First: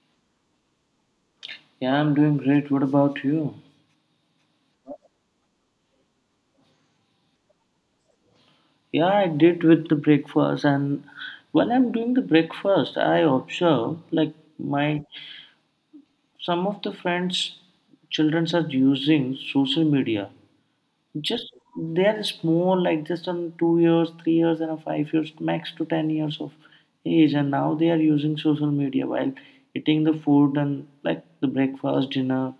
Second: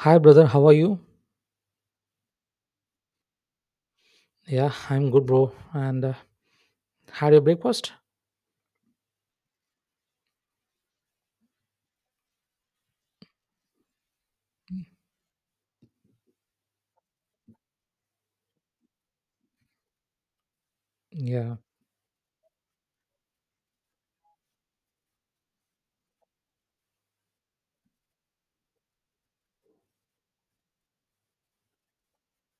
Hi, brother. How are you? Yeah, I'm doing great. What about you? Yeah, I'm good, bro. And had your breakfast? Yeah, I did with the breakfast, and while I'm doing the breakfast, I observe like my some of the friends' children are using social media. Just Yeah. they are small, like just on 2 years, 3 years, and a 5 years max to 10 years of age, and now they are using social media while eating the food and like the breakfast, dinner.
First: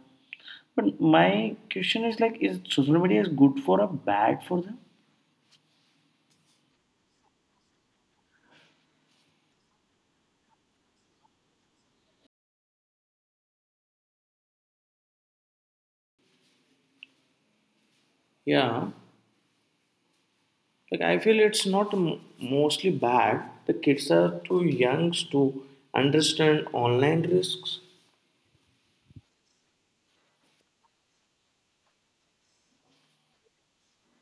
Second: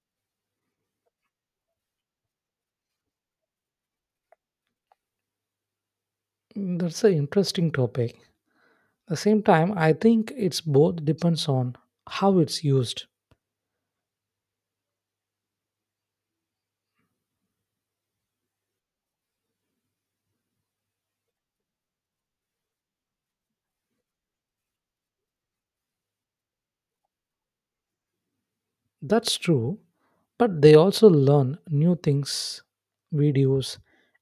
But my question is like, is social media is good for or bad for them? Mm, that's an interesting topic. At the same time, I think it's both depends on how it's used. Yeah. Like I feel it's not mostly bad. The kids are too young to understand online risks. That's true, but they also learn new things, videos,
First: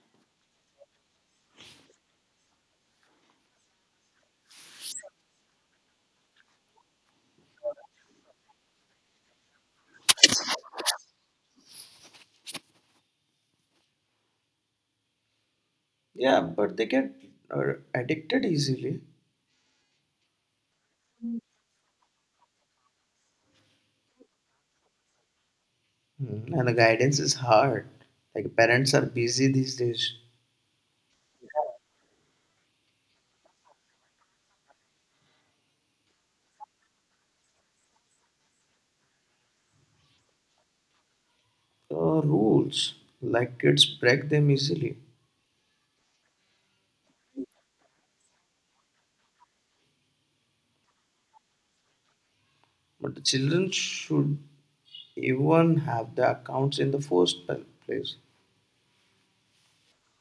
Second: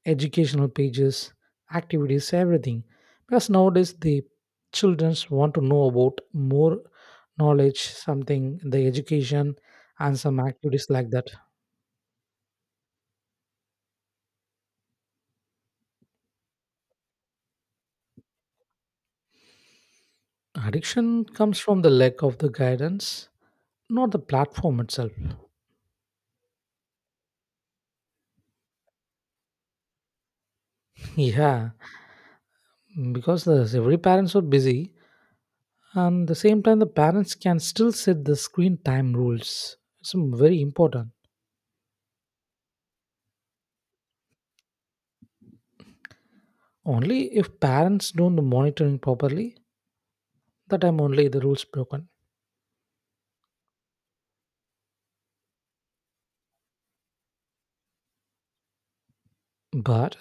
educational pages, activities, everything. Because nowadays the childrens want to know about more knowledge, something the education, and some activities like that. Yeah, but they get addicted easily. Addiction comes from the lack of the guidance, not the platform itself. Mm, and the guidance is hard. Like parents are busy these days. Yeah, because every parents are busy, and the same time the parents can still set the screen time rules. It's very important. Rules, like kids break them easily. Only if parents don't the monitoring properly, that time only the rules broken. But the children should even have the accounts in the first place. But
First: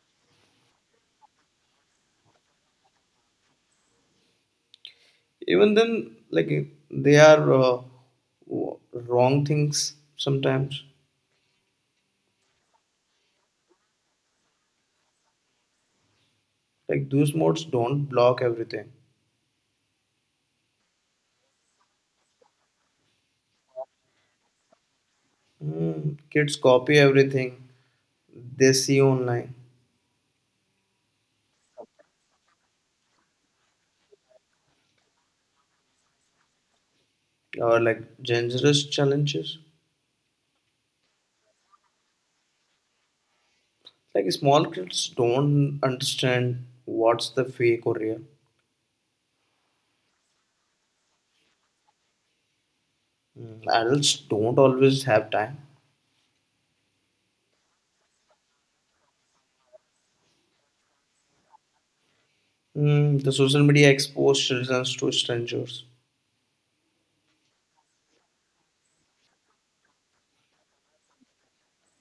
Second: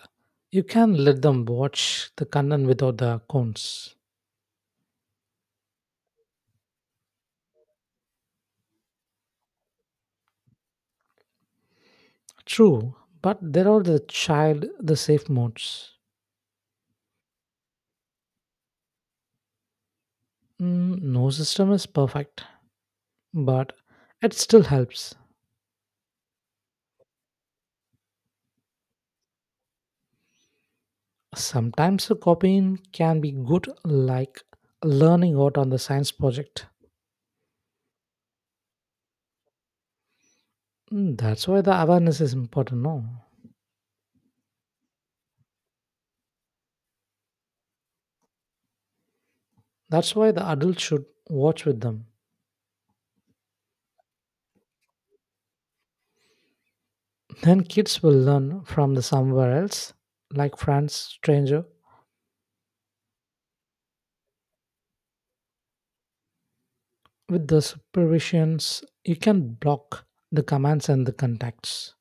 you can let them watch the content without the accounts. Even then, like they are wrong things sometimes. True, but there are the child the safe modes. Like those modes don't block everything. Mm, no system is perfect, but it still helps. Mm, kids copy everything they see online, Sometimes a copying can be good, like learning out on the science project. or like dangerous challenges. Mm, that's why the awareness is important, no? Like small kids don't understand what's the fake or real. That's why the adults should watch with them. Mm, adults don't always have time. Then kids will learn from the somewhere else, like friends, stranger. Mm, the social media exposed children to strangers. With the supervisions, you can block the commands and the contacts.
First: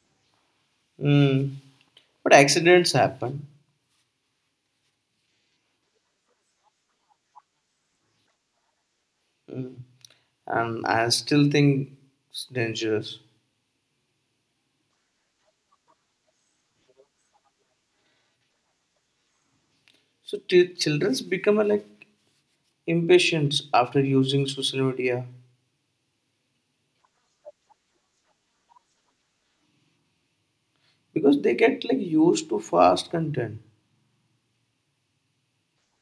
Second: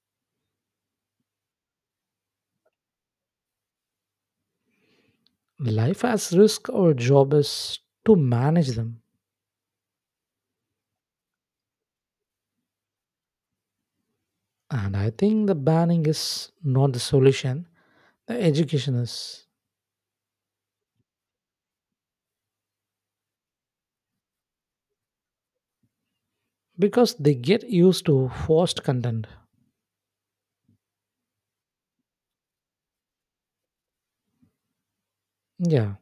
Mm, but accidents happen. Life has risk, or job is to manage them. Mm, and I still think it's dangerous. And I think the banning is not the solution. The educationists, So children become like impatient after using social media because they get used to forced content. because they get like used to fast content. Yeah,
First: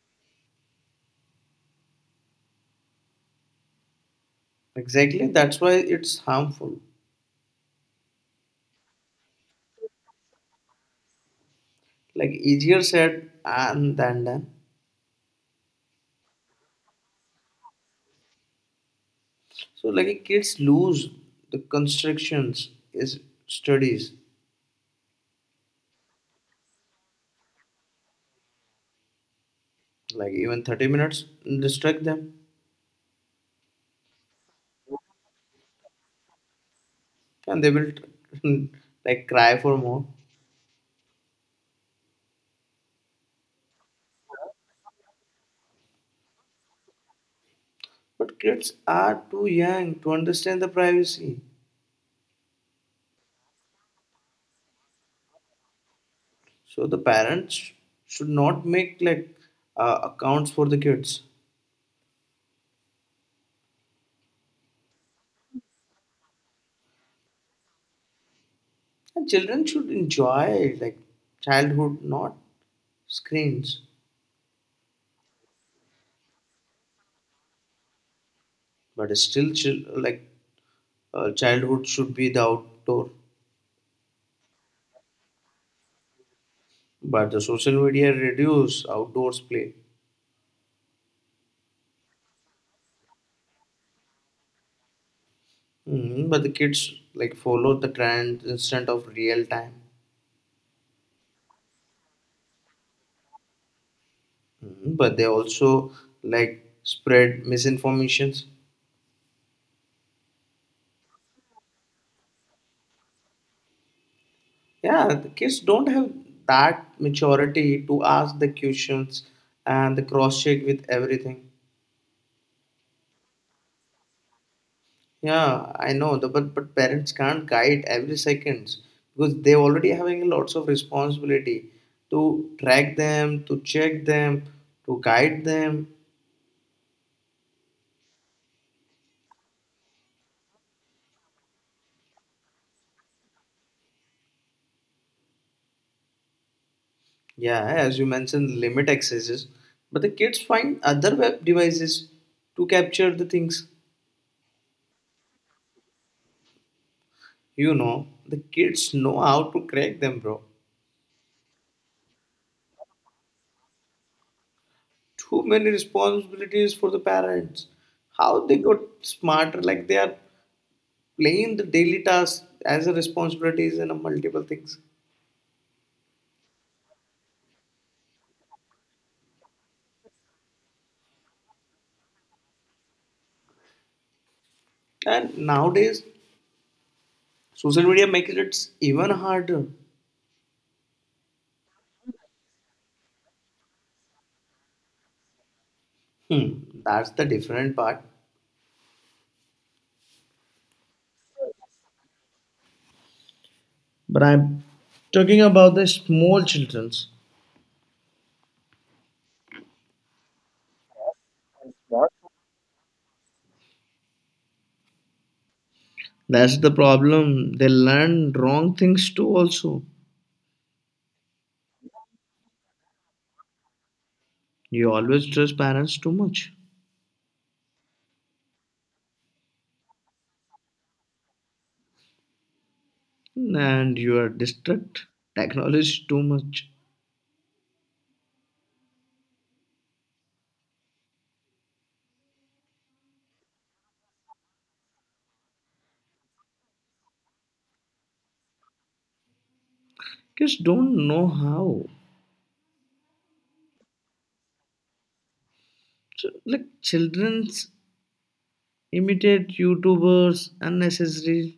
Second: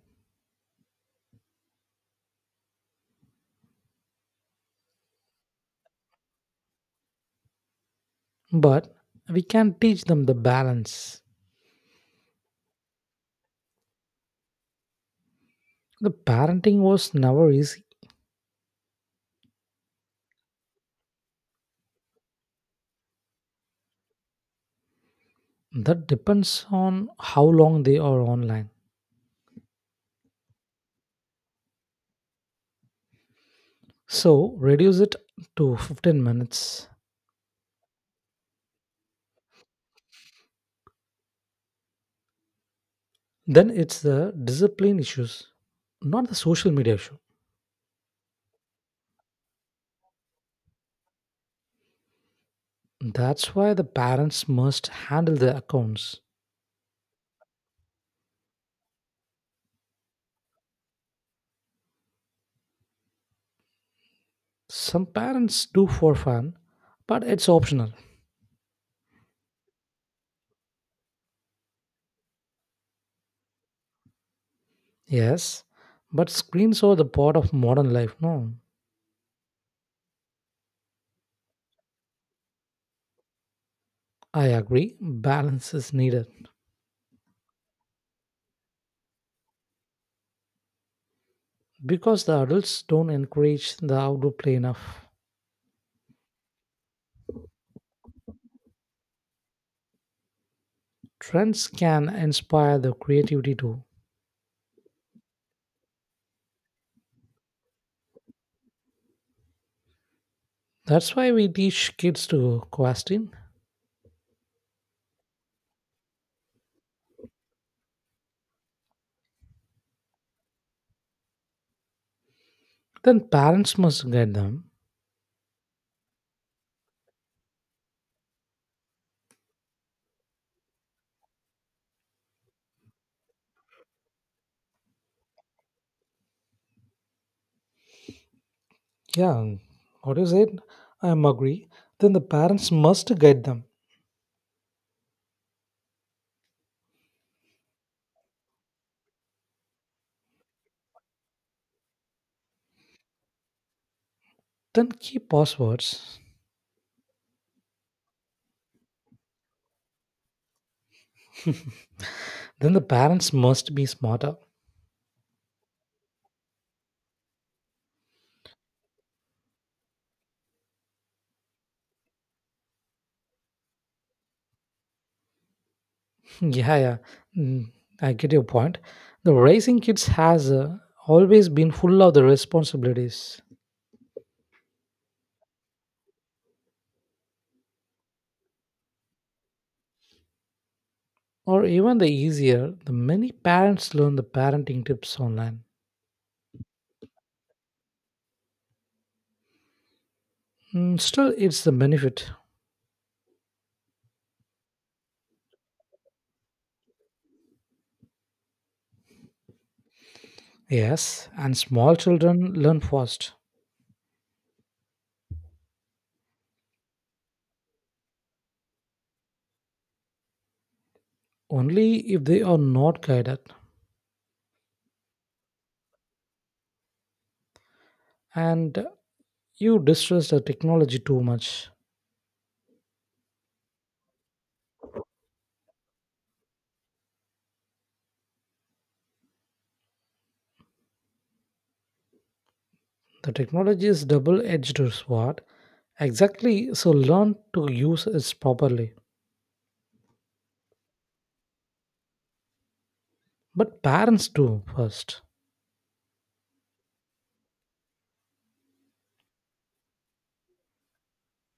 Exactly, that's why it's harmful. but we can teach them the balance. Like easier said and than done. The parenting was never easy. So like kids lose the constrictions is studies, That depends on how long they are online. like even 30 minutes distract them, So reduce it to 15 minutes. and they will like cry for more. Then it's the discipline issues, not the social media issue. But kids are too young to understand the privacy, That's why the parents must handle the accounts. so the parents should not make like accounts for the kids. Some parents do for fun, but it's optional. And children should enjoy like childhood, not screens. Yes, but screens are the part of modern life, no? But still like childhood should be the outdoor. I agree, balance is needed But the social media reduce outdoors play. because the adults don't encourage the outdoor play enough. Mhm, but the kids like follow the trend instead of real time. Trends can inspire the creativity too. Mhm, but they also like spread misinformations. That's why we teach kids to question. Yeah, the kids don't have that maturity to ask the questions and the cross check with everything. Then parents must guide them. Yeah, I know, the, but parents can't guide every seconds because they already having lots of responsibility to track them, to check them, to guide them. Yeah, what is it? I am agree. Then the parents must guide them. Yeah, as you mentioned, limit accesses, but the kids find other web devices to capture the things. Then keep passwords. You know, the kids know how to crack them, bro. Then the parents must be smarter. Too many responsibilities for the parents. How they got smarter? Like they are playing the daily tasks as a responsibilities and a multiple things. Yeah, yeah. Mm, I get your point. The raising kids has always been full of the responsibilities, And nowadays, social media makes it even harder. or even the easier. The many parents learn the parenting tips online. Hmm, that's the different part. Mm, still, it's the benefit. But I'm talking about the small childrens. Yes, and small children learn fast That's the problem. They learn wrong things too. Also, only if they are not guided. you always trust parents too much, And you distrust the technology too much. and you are distract technology too much. The technology is double-edged sword. Exactly. So learn to use it properly. Kids don't know how. But parents do first. So, like children imitate YouTubers unnecessary.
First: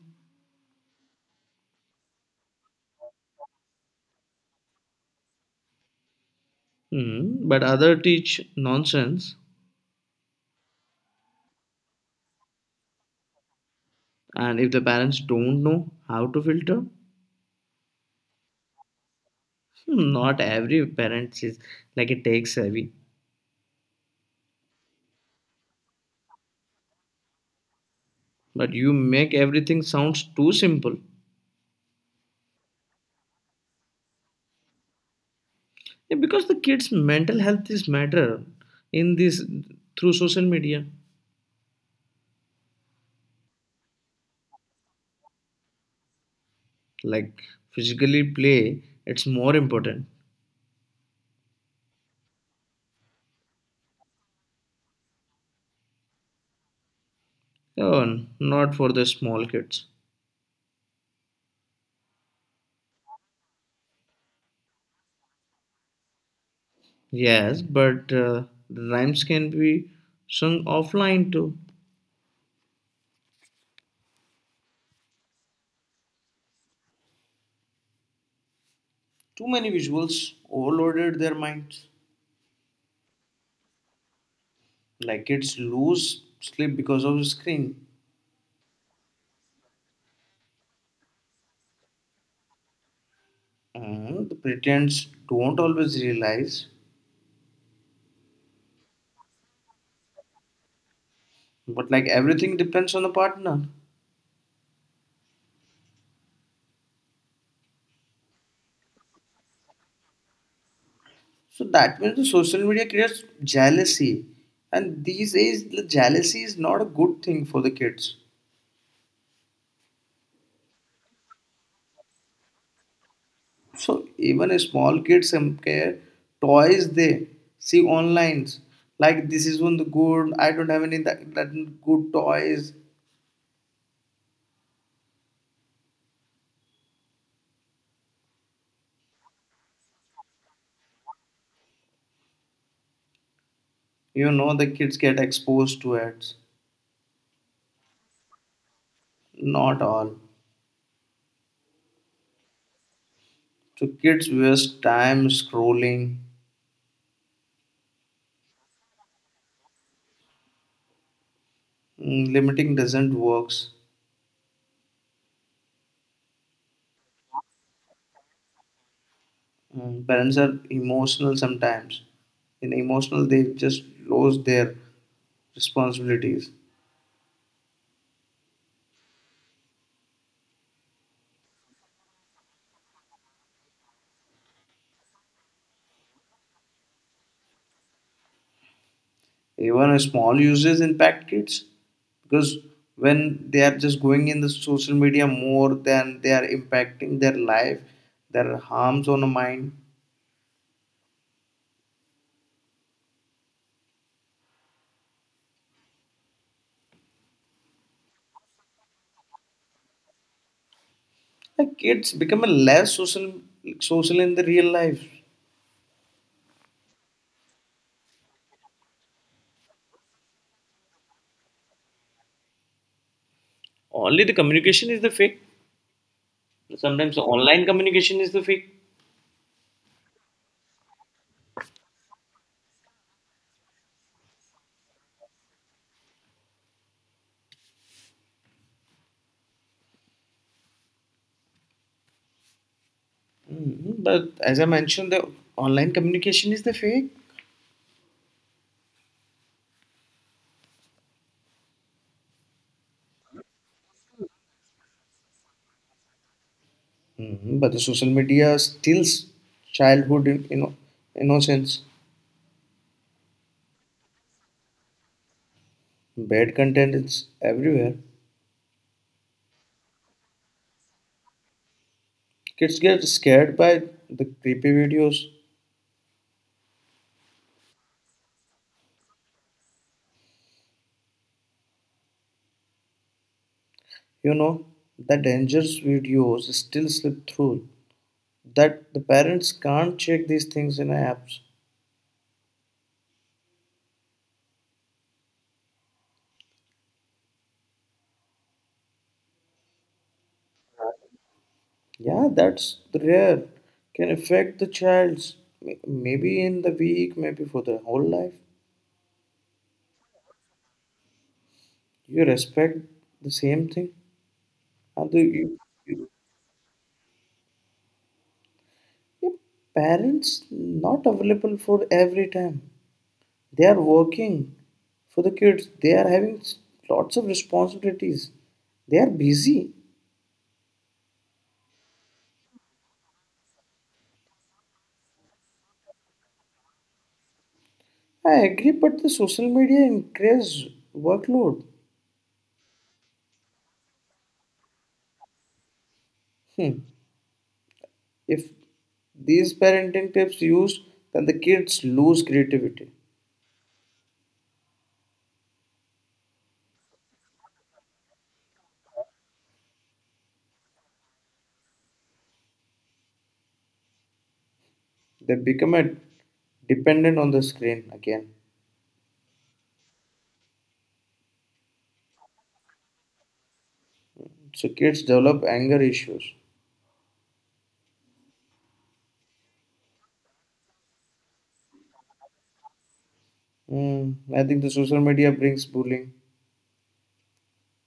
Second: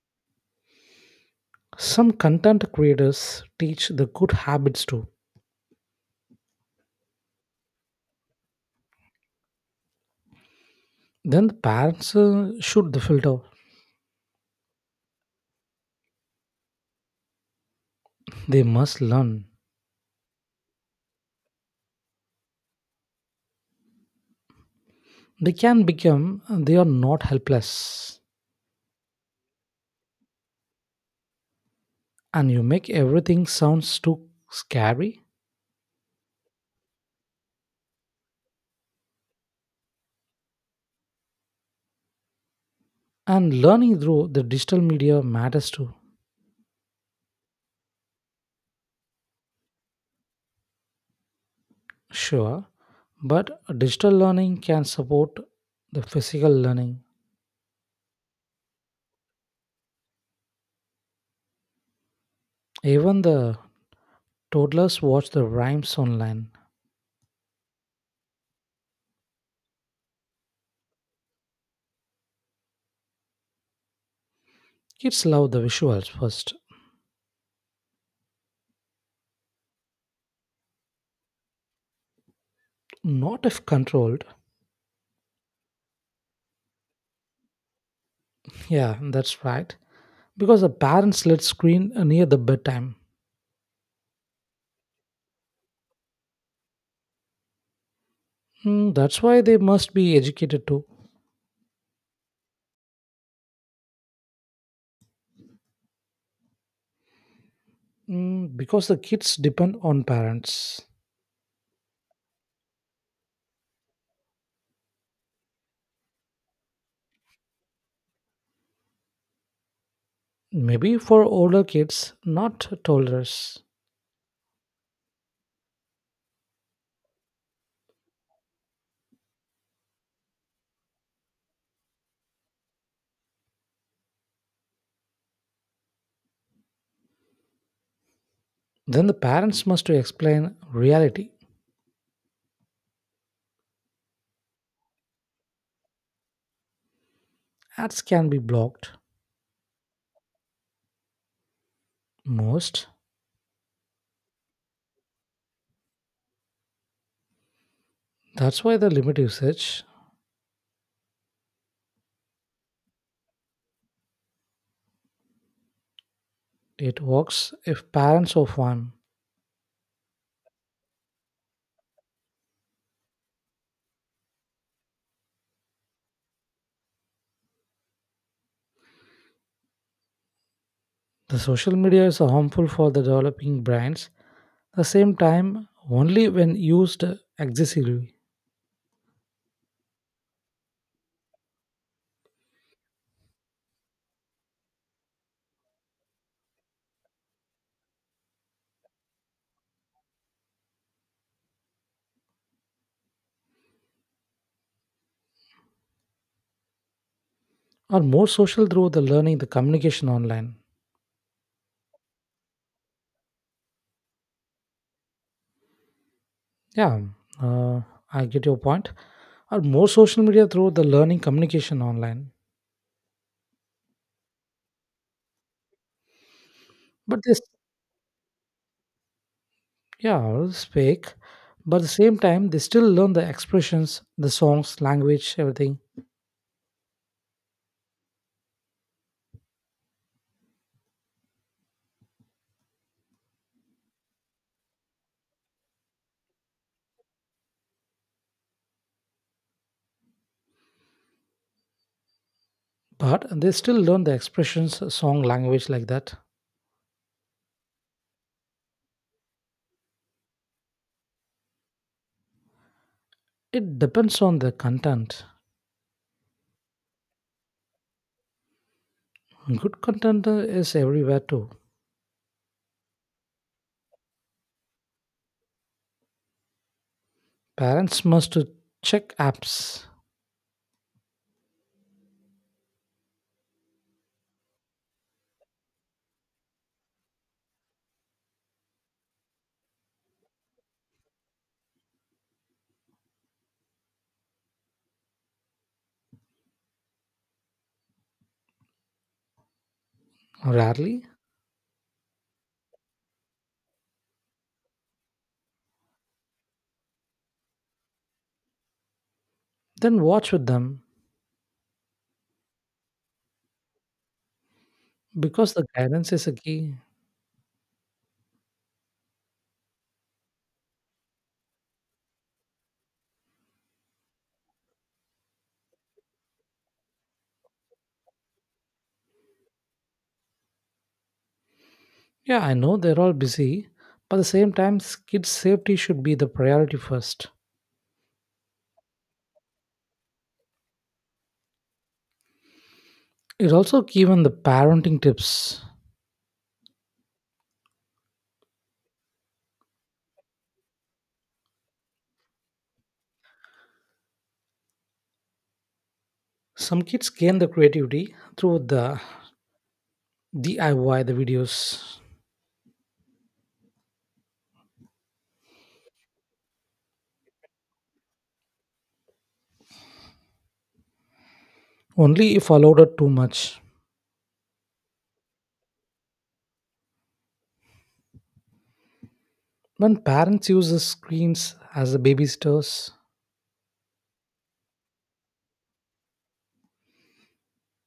Some content creators teach the good habits too. Hmm, but other teach nonsense. Then the parents shoot the filter. And if the parents don't know how to filter, They must learn. hmm, not every parent is like a tech savvy, They can become they are not helpless. but you make everything sounds too simple. And you make everything sounds too scary. Yeah, because the kids mental health is matter in this through social media. And learning through the digital media matters too. Like physically play it's more important. Sure, but digital learning can support the physical learning. Oh, not for the small kids. Even the toddlers watch the rhymes online. Yes, but the rhymes can be sung offline too. Kids love the visuals first. Too many visuals overloaded their minds. Not if controlled. Like kids lose sleep because of the screen. Yeah, that's right, because the parents let screen near the bedtime. The parents don't always realize, Mm, that's why they must be educated too. but like everything depends on the partner. Mm, because the kids depend on parents. So that means the social media creates jealousy, and these days the jealousy is not a good thing for the kids. Maybe for older kids, not toddlers. So even a small kids some care toys they see online, like this is one the good I don't have any that good toys. Then the parents must to explain reality. You know the kids get exposed to it. Ads can be blocked. Not all. Most. So kids waste time scrolling. That's why the limit usage. Mm, limiting doesn't works. It works if parents are harm. Mm, parents are emotional sometimes. In emotional, they just lose their responsibilities. The social media is harmful for the developing brains. At the same time, only when used excessively. Even a small uses impact kids because when they are just going in the social media more than they are impacting their life, there are harms on the mind. Are more social through the learning the communication online. Like kids become a less social social in the real life. Yeah, uh, I get your point. Are more social media through the learning communication online. Only the communication is the fake. Sometimes But the this, online communication is the fake. yeah, it's fake, but at the same time they still learn the expressions, the songs language everything. Mhm, but as I mentioned, the online communication is the fake. But they still learn the expressions, song language like that. Mhm, but the social media steals childhood, you know, innocence. It depends on the content. Bad content is everywhere. Good content is everywhere too. Kids get scared by the creepy videos. Parents must to check apps. You know, the dangerous videos still slip through. That the parents can't check these things in apps. Rarely. Yeah, that's rare. Can affect the child's maybe in the week, maybe for the whole life. Then watch with them. You respect the same thing. Uh, the, Because you, the you- guidance is a key. your parents not available for every time. They are working for the kids. They are having lots of responsibilities. They are busy. Yeah, I know they're all busy, but at the same time, kids' safety should be the priority first. I agree, but the social media increase workload. It's also given the parenting tips. Hmm. If these parenting tips used, then the kids lose creativity. Some kids gain the creativity through the DIY, the videos, They become a dependent on the screen again. only if allowed it too much. So kids develop anger issues. When parents use the screens as the babysitters Hmm. I think the social media brings bullying.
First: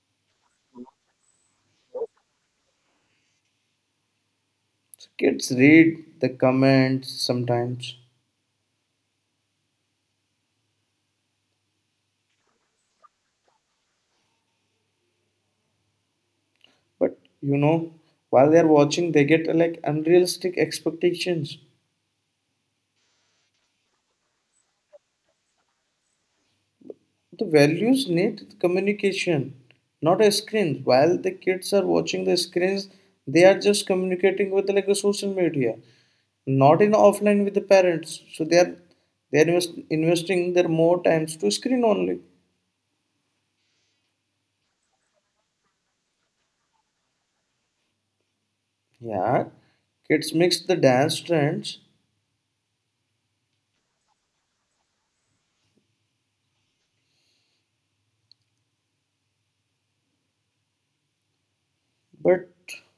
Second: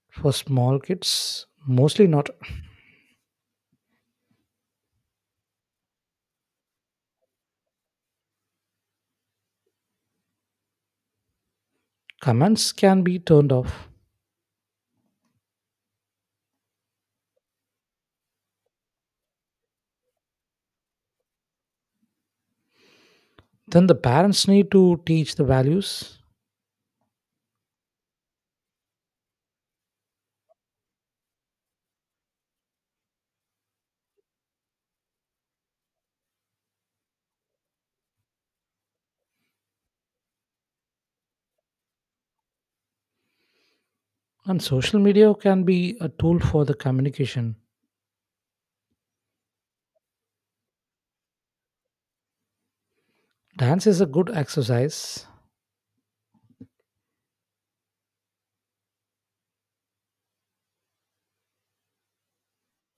for small kids, mostly not, So kids read the comments sometimes, comments can be turned off. but you know, while they're watching, they get like unrealistic expectations. Then the parents need to teach the values. The values need communication, not a screen. While the kids are watching the screens, they are just communicating with like a social media, not in offline with the parents. So they are they are investing their more times to screen only. And social media can be a tool for the communication. Yeah, kids mix the dance trends. Dance is a good exercise, But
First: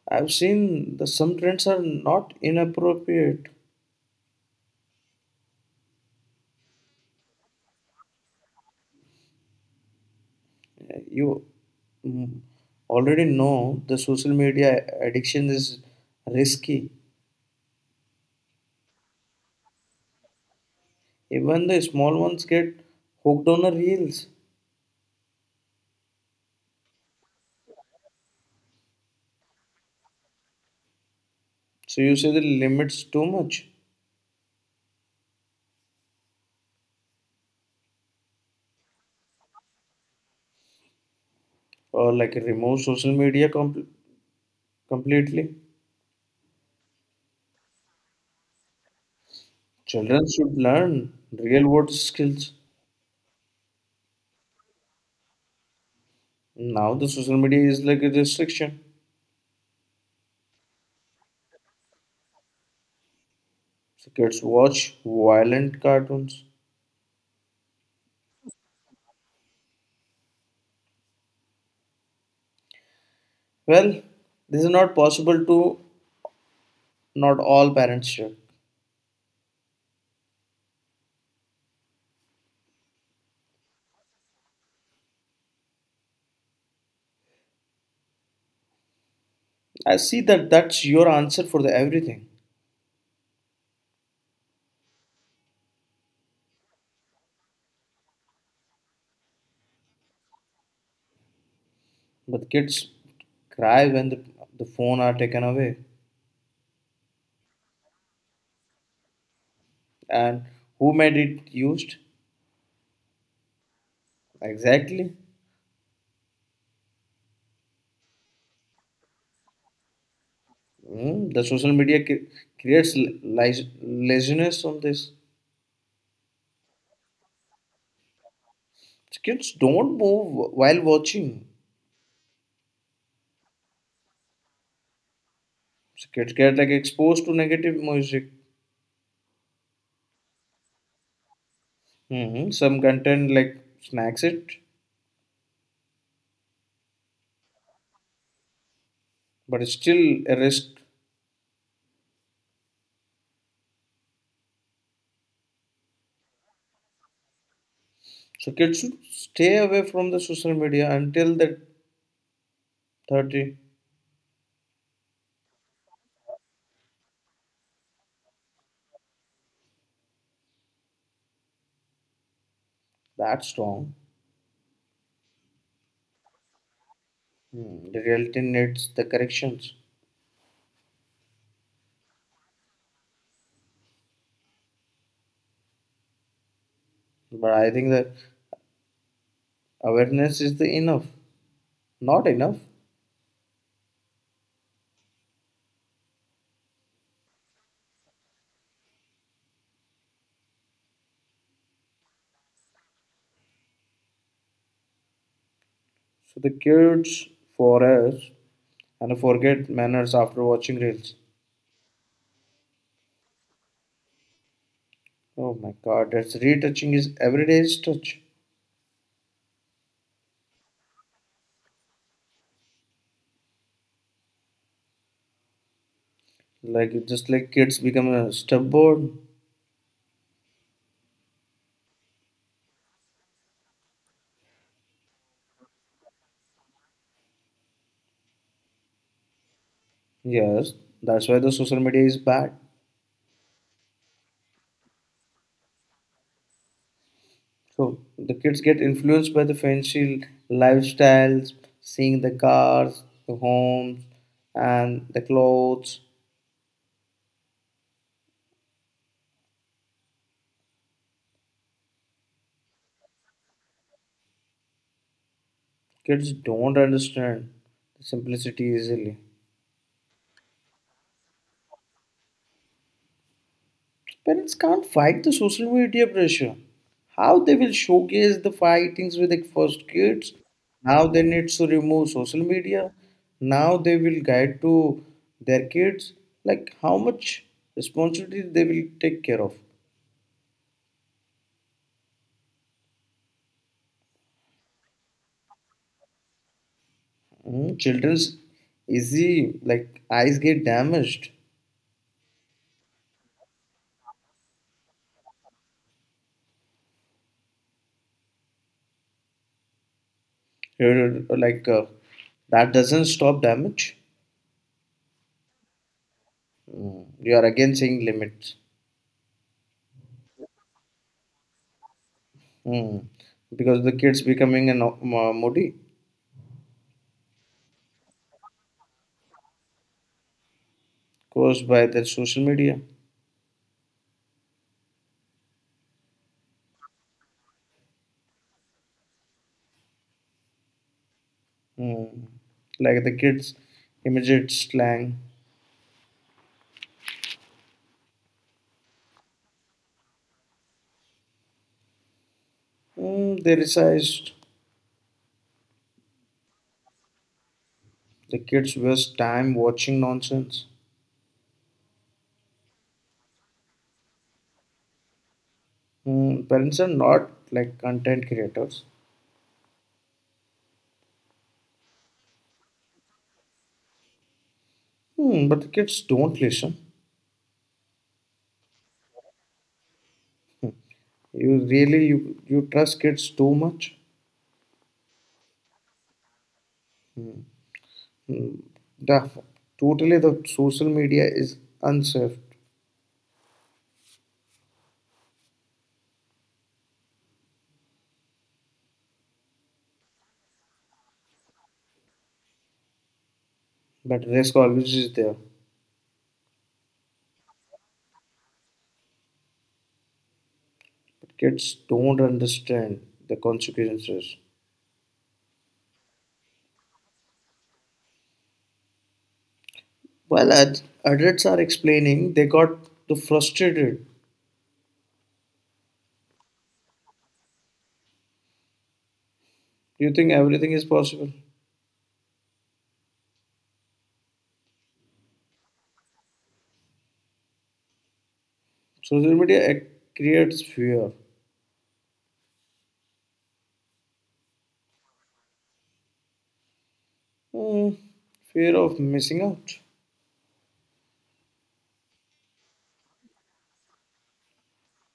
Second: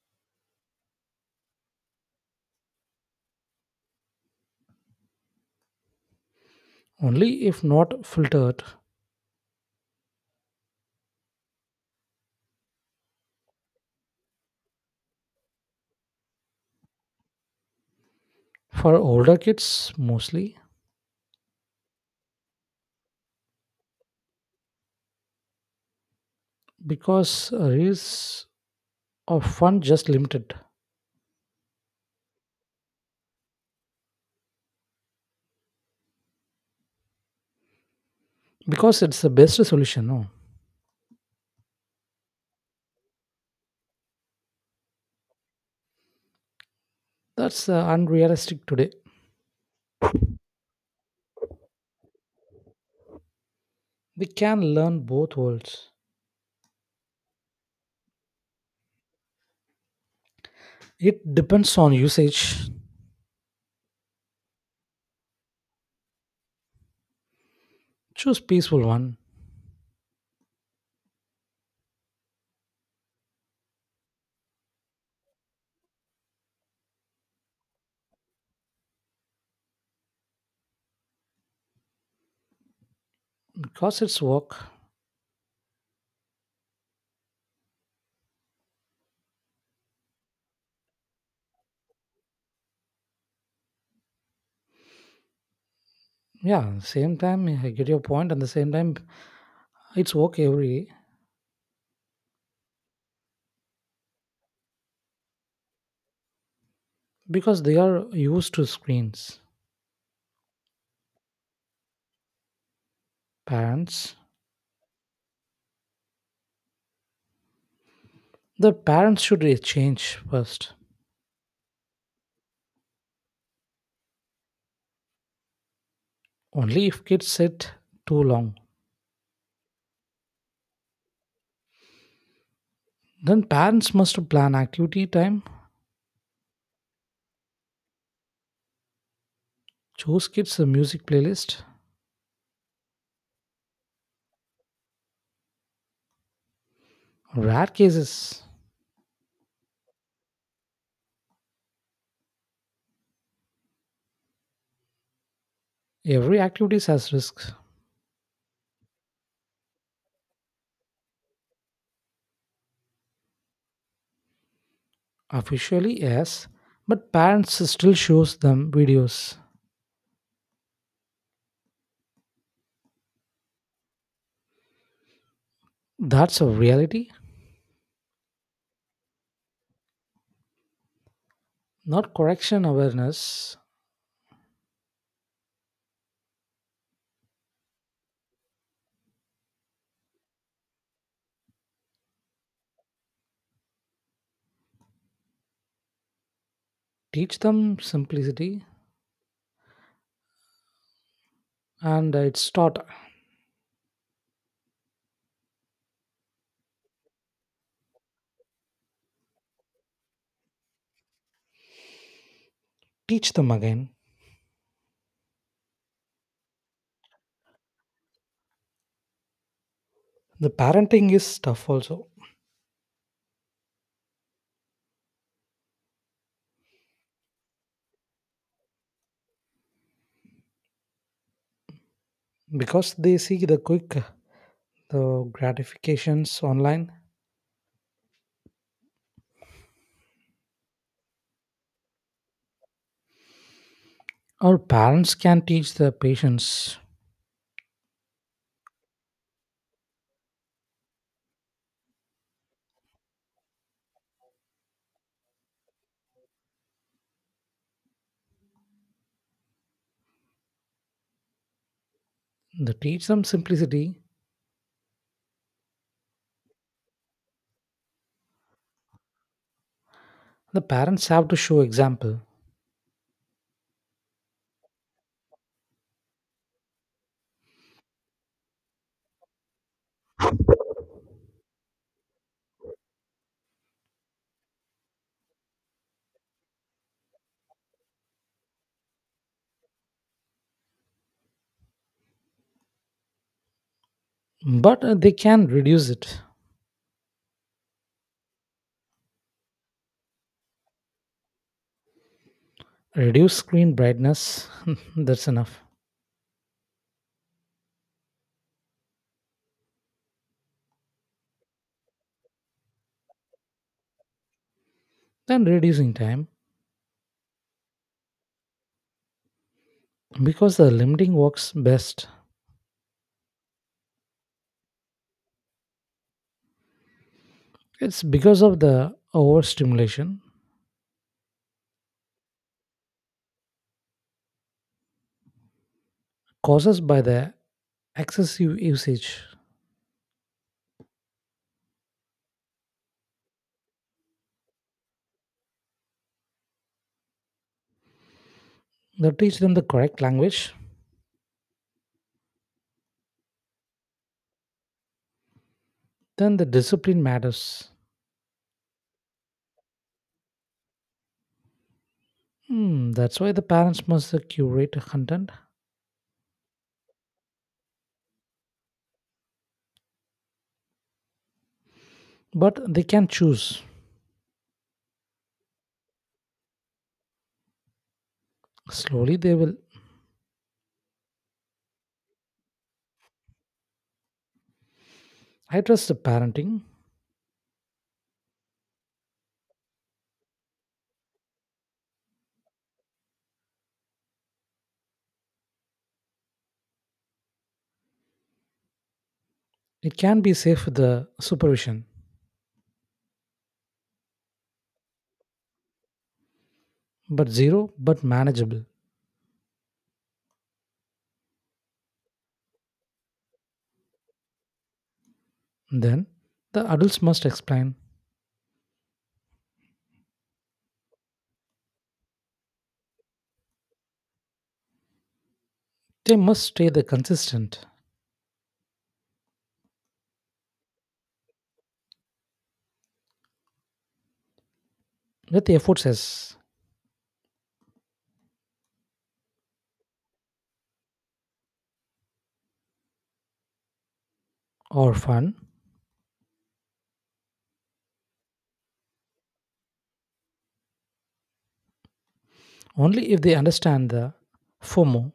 I've seen the some trends are not inappropriate. only if not filtered. You mm, already know the social media addiction is risky. For older kids, mostly, Even the small ones get hooked on the reels. because reels of fun just limited. So you say the limits too much, Because it's the best solution, no? or like remove social media completely. That's unrealistic today. Children should learn real world skills. We can learn both worlds. Now the social media is like a restriction. It depends on usage. So kids watch violent cartoons. Choose peaceful one Well, this is not possible to not all parents should. because it's work. I see that that's your answer for the everything. Yeah, same time I get your point, and the same time it's work every day But kids cry when the phone are taken away. because they are used to screens. And who made it used? Parents? Exactly. The parents should re- change first. Mm, the social media creates laziness on this. Only if kids sit too long. Kids don't move while watching. Then parents must plan activity time, So kids get like exposed to negative music. choose kids a music playlist. Hmm, some content like snacks it, Rare cases. but it's still a risk. Every activity has risks. So kids should stay away from the social media until they're 30. Officially, yes, but parents still shows them videos. That's wrong. That's a reality, Hmm, the reality needs the corrections. not correction awareness. But I think that awareness is not enough. Teach them simplicity and it's taught. So the kids for us and forget manners after watching reels. Teach them again. Oh my god, that's retouching is everyday's touch. The parenting is tough also Like just like kids become a stubborn. because they see the quick the gratifications online. Yes, that's why the social media is bad. Our parents can teach their patients, So the kids get influenced by the fancy lifestyles, seeing the cars, the homes, and the clothes. they teach them simplicity. Kids don't understand the simplicity easily. The parents have to show example, Parents can't fight the social media pressure. How they will showcase the fightings with the first kids? Now they need to remove social media. Now they will guide to their kids. Like how much responsibility they will take care of. but they can reduce it. Mm, children's easy like eyes get damaged. Reduce screen brightness, that's enough. You're- like that doesn't stop damage. Then reducing time You are again saying limits. because the limiting works best. Mm. Because the kids becoming an moody It's because of the overstimulation caused by their social media. causes by the excessive usage. Mm. Like the kids immediate slang. They teach them the correct language, Mm, they resized. then the discipline matters. The kids waste time watching nonsense. Hmm, that's why the parents must curate content Mm. Parents are not like content creators. but they can choose. Mm, but the kids don't listen. Slowly, they will. You really you trust kids too much. I trust the parenting. Hmm. The totally the social media is unsafe, It can be safe with the supervision, but risk always is there, but zero, but manageable. but kids don't understand the consequences. Then the adults must explain. While adults are explaining they got too frustrated. They must stay the consistent You think everything is possible. with the efforts as Social media creates fear. or fun. Hmm, fear of missing out. Only if they understand the FOMO,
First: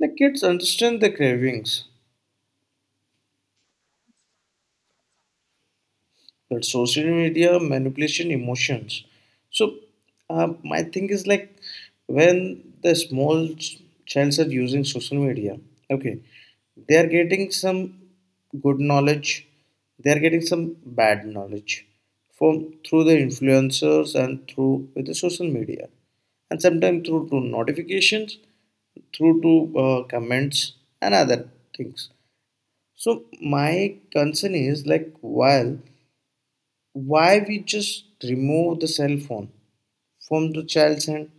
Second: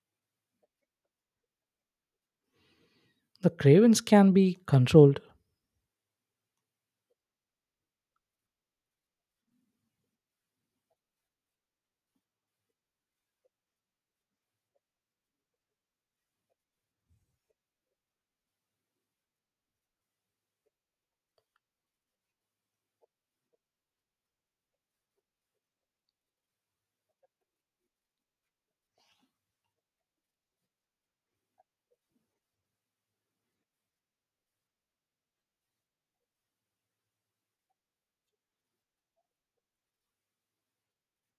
The kids understand the cravings, the cravings can be controlled that social media manipulation emotions. So my thing is like, when the small childs are using social media, okay, they are getting some good knowledge, they are getting some bad knowledge from through the influencers and through with the social media, and sometimes through to notifications, through to comments and other things. So my concern is like, while why we just remove the cell phone from the child's hand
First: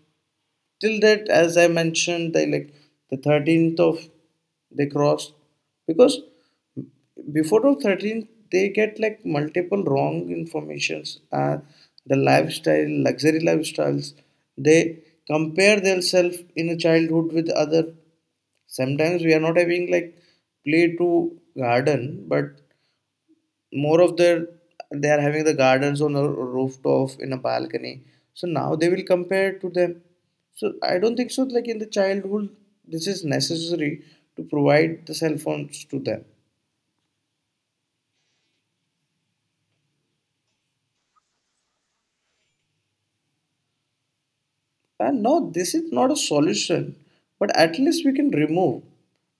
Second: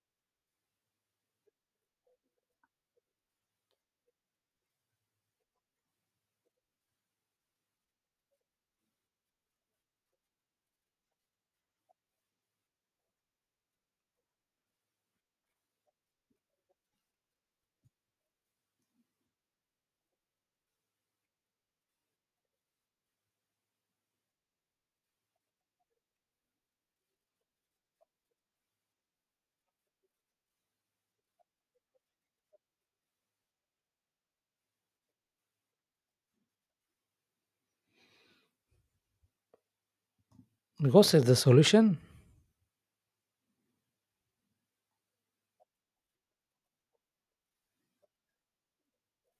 till that, as I mentioned they like the 13th of they crossed, because before the 13th they get like multiple wrong informations, the lifestyle luxury lifestyles, they compare themselves in a childhood with other. Sometimes we are not having like play to garden, but more of their, they are having the gardens on a rooftop in a balcony. So now they will compare to them. So I don't think so like in the childhood this is necessary to provide the cell phones to them. because it's the solution. And no, this is not a solution, but at least we can remove.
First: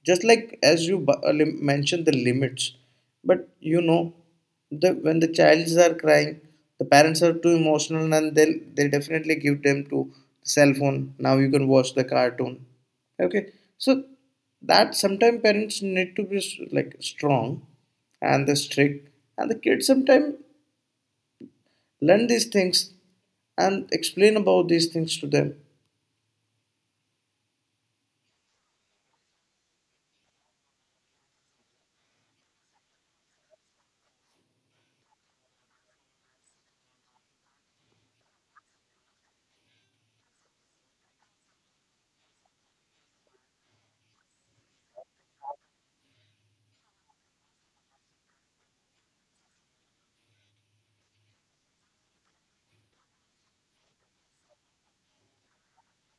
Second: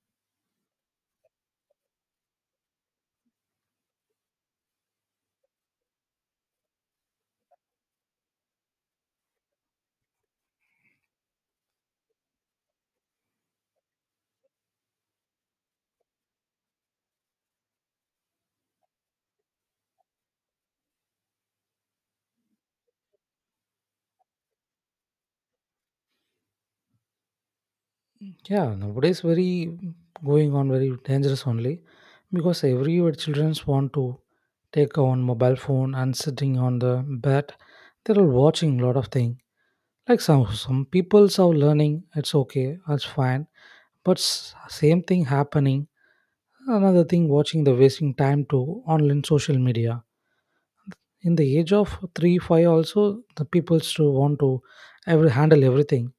Just like as you mentioned the limits, but you know, the when the childs are crying, the parents are too emotional, and they definitely give them to cell phone. Now you can watch the cartoon. Okay, so that sometimes parents need to be like strong and the strict, and the kids sometimes learn these things and explain about these things to them. Yeah, nowadays very going on very dangerous only because everywhere children want to take on mobile phone and sitting on the bed. They're all watching lot of thing. Like some people's are learning, it's okay, that's fine. But same thing happening. Another thing watching the wasting time to online social media in the age of three five also, the people still want to every handle everything,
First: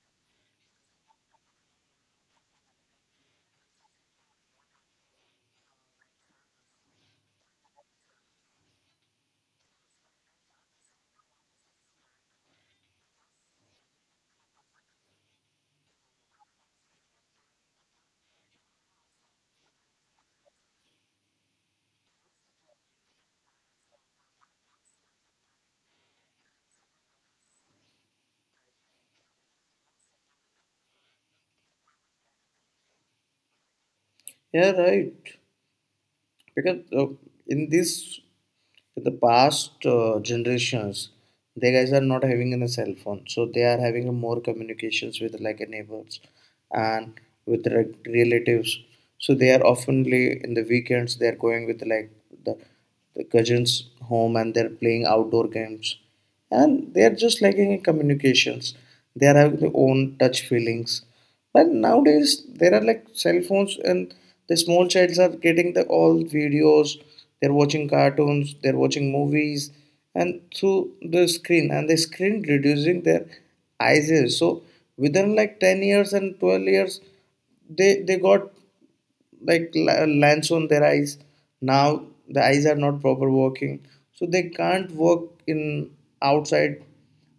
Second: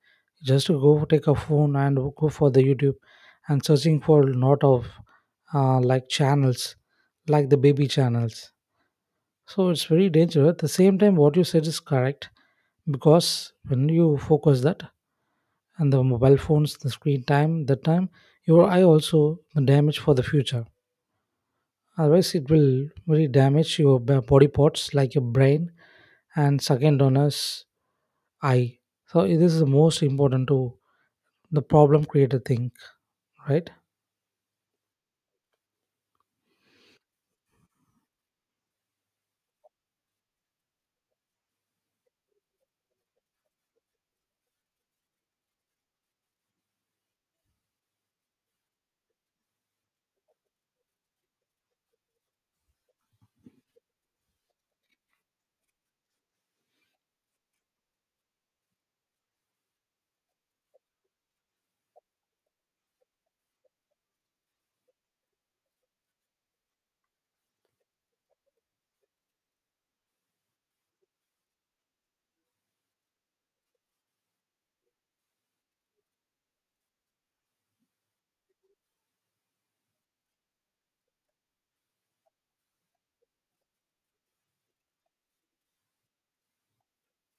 just to go take a phone and go for the youtube and searching for lot of like channels, like the baby channels. So it's very dangerous at the same time what you said is correct, because when you focus that and the mobile phones the screen time the time, your eye also damage for the future, otherwise it will really damage your body parts like your brain. And second one is I. So this is the most important to the problem creator think, right? Yeah, right. Because in this, in the past generations, they guys are not having a cell phone, so they are having more communications with like neighbors and with relatives. So they are oftenly in the weekends they are going with like the, the cousins home and they're playing outdoor games, and they are just lacking in communications. They are having their own touch feelings. But nowadays there are like cell phones and the small childs are getting the all videos, they're watching cartoons, they're watching movies and through the screen and the screen reducing their eyes. So within like 10 years and 12 years they got like lens on their eyes now the eyes are not proper working so they can't work in outside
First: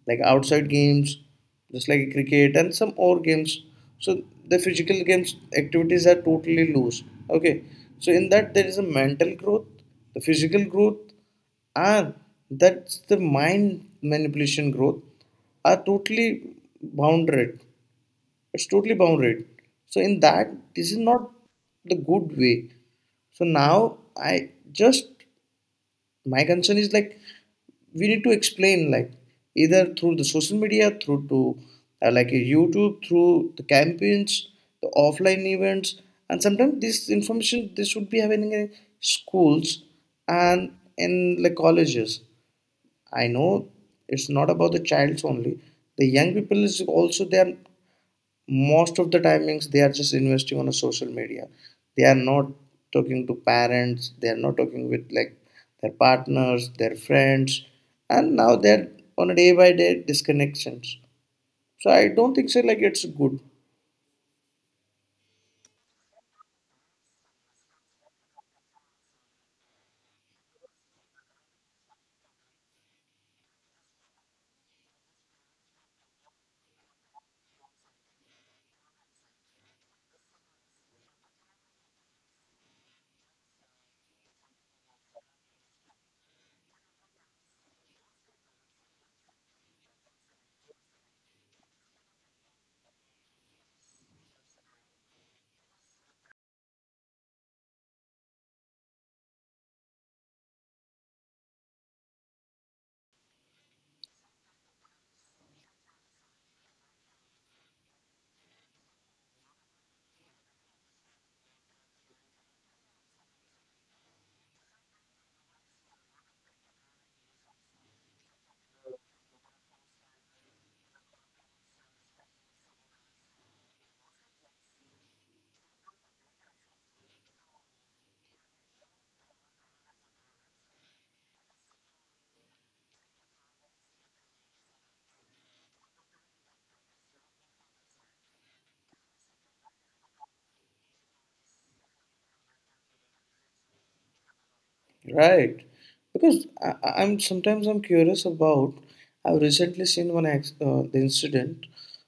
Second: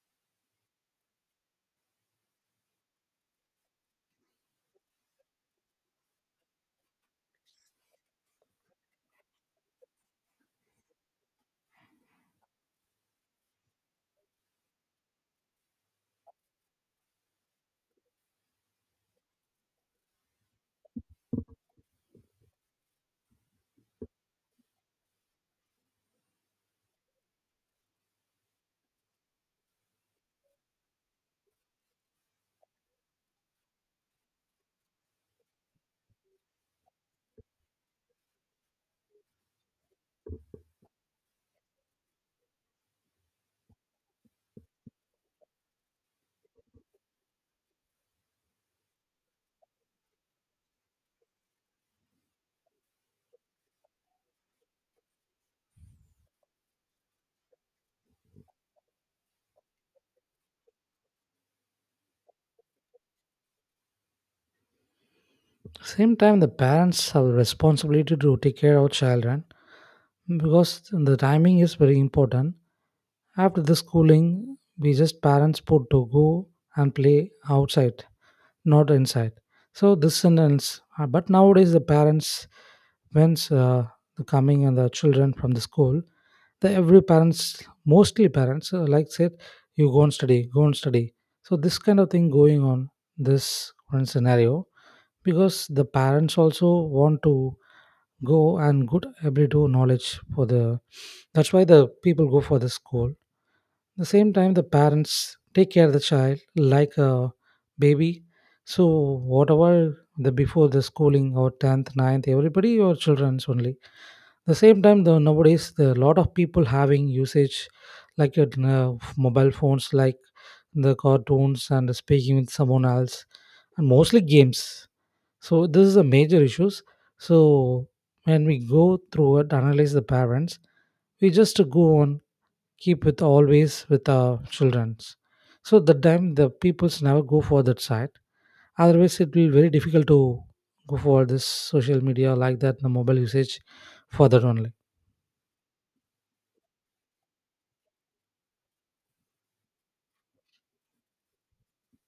like outside games just like cricket and some more games so the physical games activities are totally loose. Okay, so in that there is a mental growth, the physical growth, and that's the mind manipulation growth are totally bounded. It's totally bounded. So in that this is not the good way. So now I just, my concern is like we need to explain like either through the social media, through to like a youtube, through the campaigns, the offline events, and sometimes this information this should be happening in schools and in like colleges. I know it's not about the childs only, the young people is also there. Most of the timings they are just investing on a social media. They are not talking to parents, they are not talking with like their partners, their friends, and now they're on a day by day disconnections. So I don't think so like it's good. Same time, the parents have a responsibility to take care of children because the timing is very important. After the schooling, we just parents put to go and play outside not inside. So this and ends. But nowadays the parents, when's the coming and the children from the school, the every parents, mostly parents, like said, you go and study, go and study. So this kind of thing going on this current scenario because the parents also want to go and good ability to knowledge for the. That's why the people go for the school, the same time the parents take care of the child like a baby. So whatever the before the schooling or 10th ninth, everybody your children's only, the same time the nowadays the lot of people having usage like your mobile phones like the cartoons and speaking with someone else and mostly games. So this is a major issues. So when we go through it analyze the parents, we just go on keep with always with our children's. So the time the peoples never go for that side, otherwise it will be very difficult to go for this social media like that the mobile usage for that only. Right. Because I'm sometimes I'm curious about, I've recently seen one the incident.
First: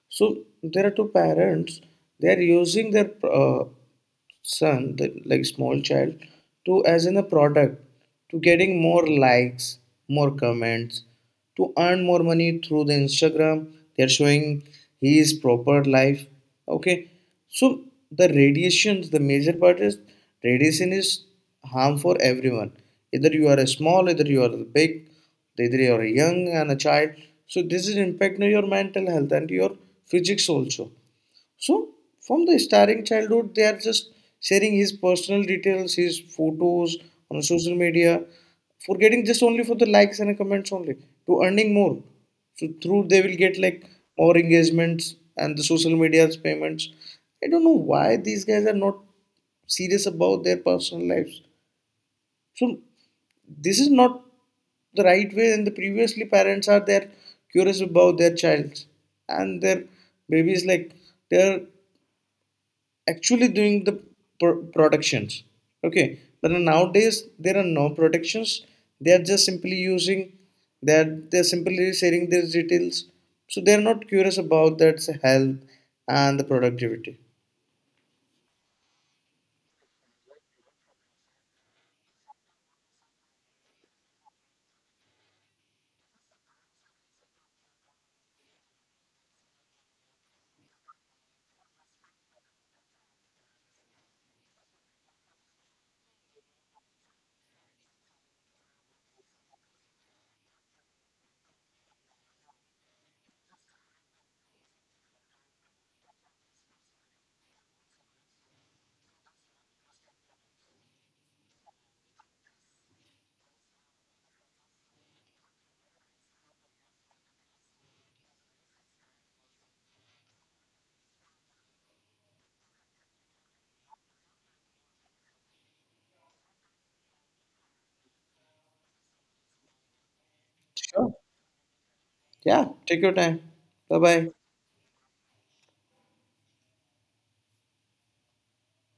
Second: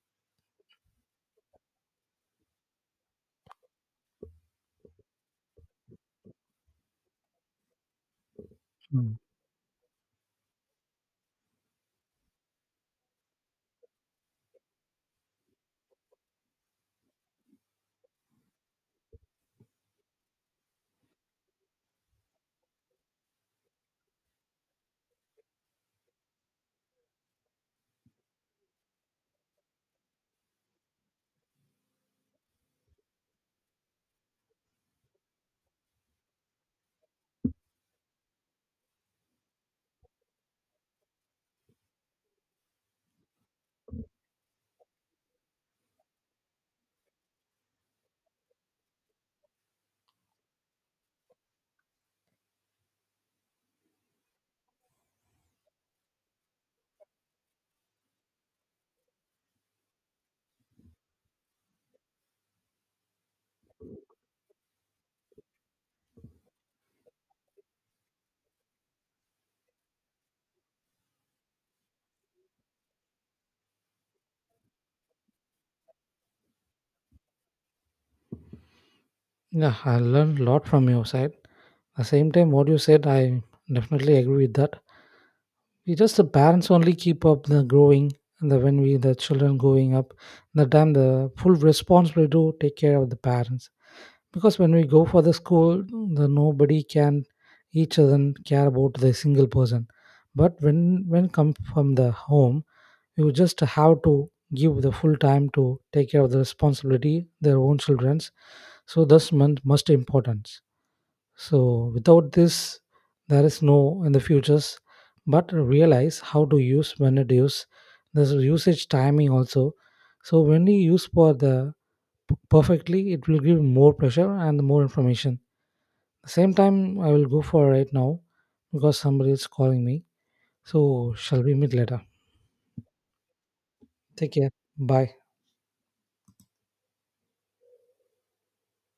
So there are two parents, they are using their son, the like small child, to as in a product, to getting more Mm. likes, more comments, to earn more money through the instagram. They're showing his proper life. Okay. So the radiations, the major part is radiation is harm for everyone, either you are a small, either you are big, either you are young and a child. So this is impact on your mental health and your physics also. So from the starting childhood, they are just sharing his personal details, his photos on social media, forgetting just only for the likes and comments only, to earning more. So through they will get like more engagements and the social media's payments. I don't know why these guys are not serious about their personal lives. So this is not the right way. And the previously parents are there curious about their child and their babies, like they're actually doing the productions. Okay, but nowadays there are no protections, they are just simply using that, they're simply sharing their details, so they're not curious about that health and the productivity. Yeah, I learned a lot from your side. The same time what you said I definitely agree with that. We just the parents only keep up the growing, and the when we the children growing up the time, the full responsibility to take care of the parents, because when we go for the school the nobody can each other care about the single person. But when come from the home, you just have to give the full time to take care of the responsibility their own children's. So this month must importance. So without this, there is no in the futures. But realize how to use when it use. There's a usage timing also. So when you use for the perfectly, it will give more pressure and more information. Same time, I will go for right now because somebody is calling me. So Sure. shall we meet later? Yeah, take your time. Bye bye. Take care. Bye.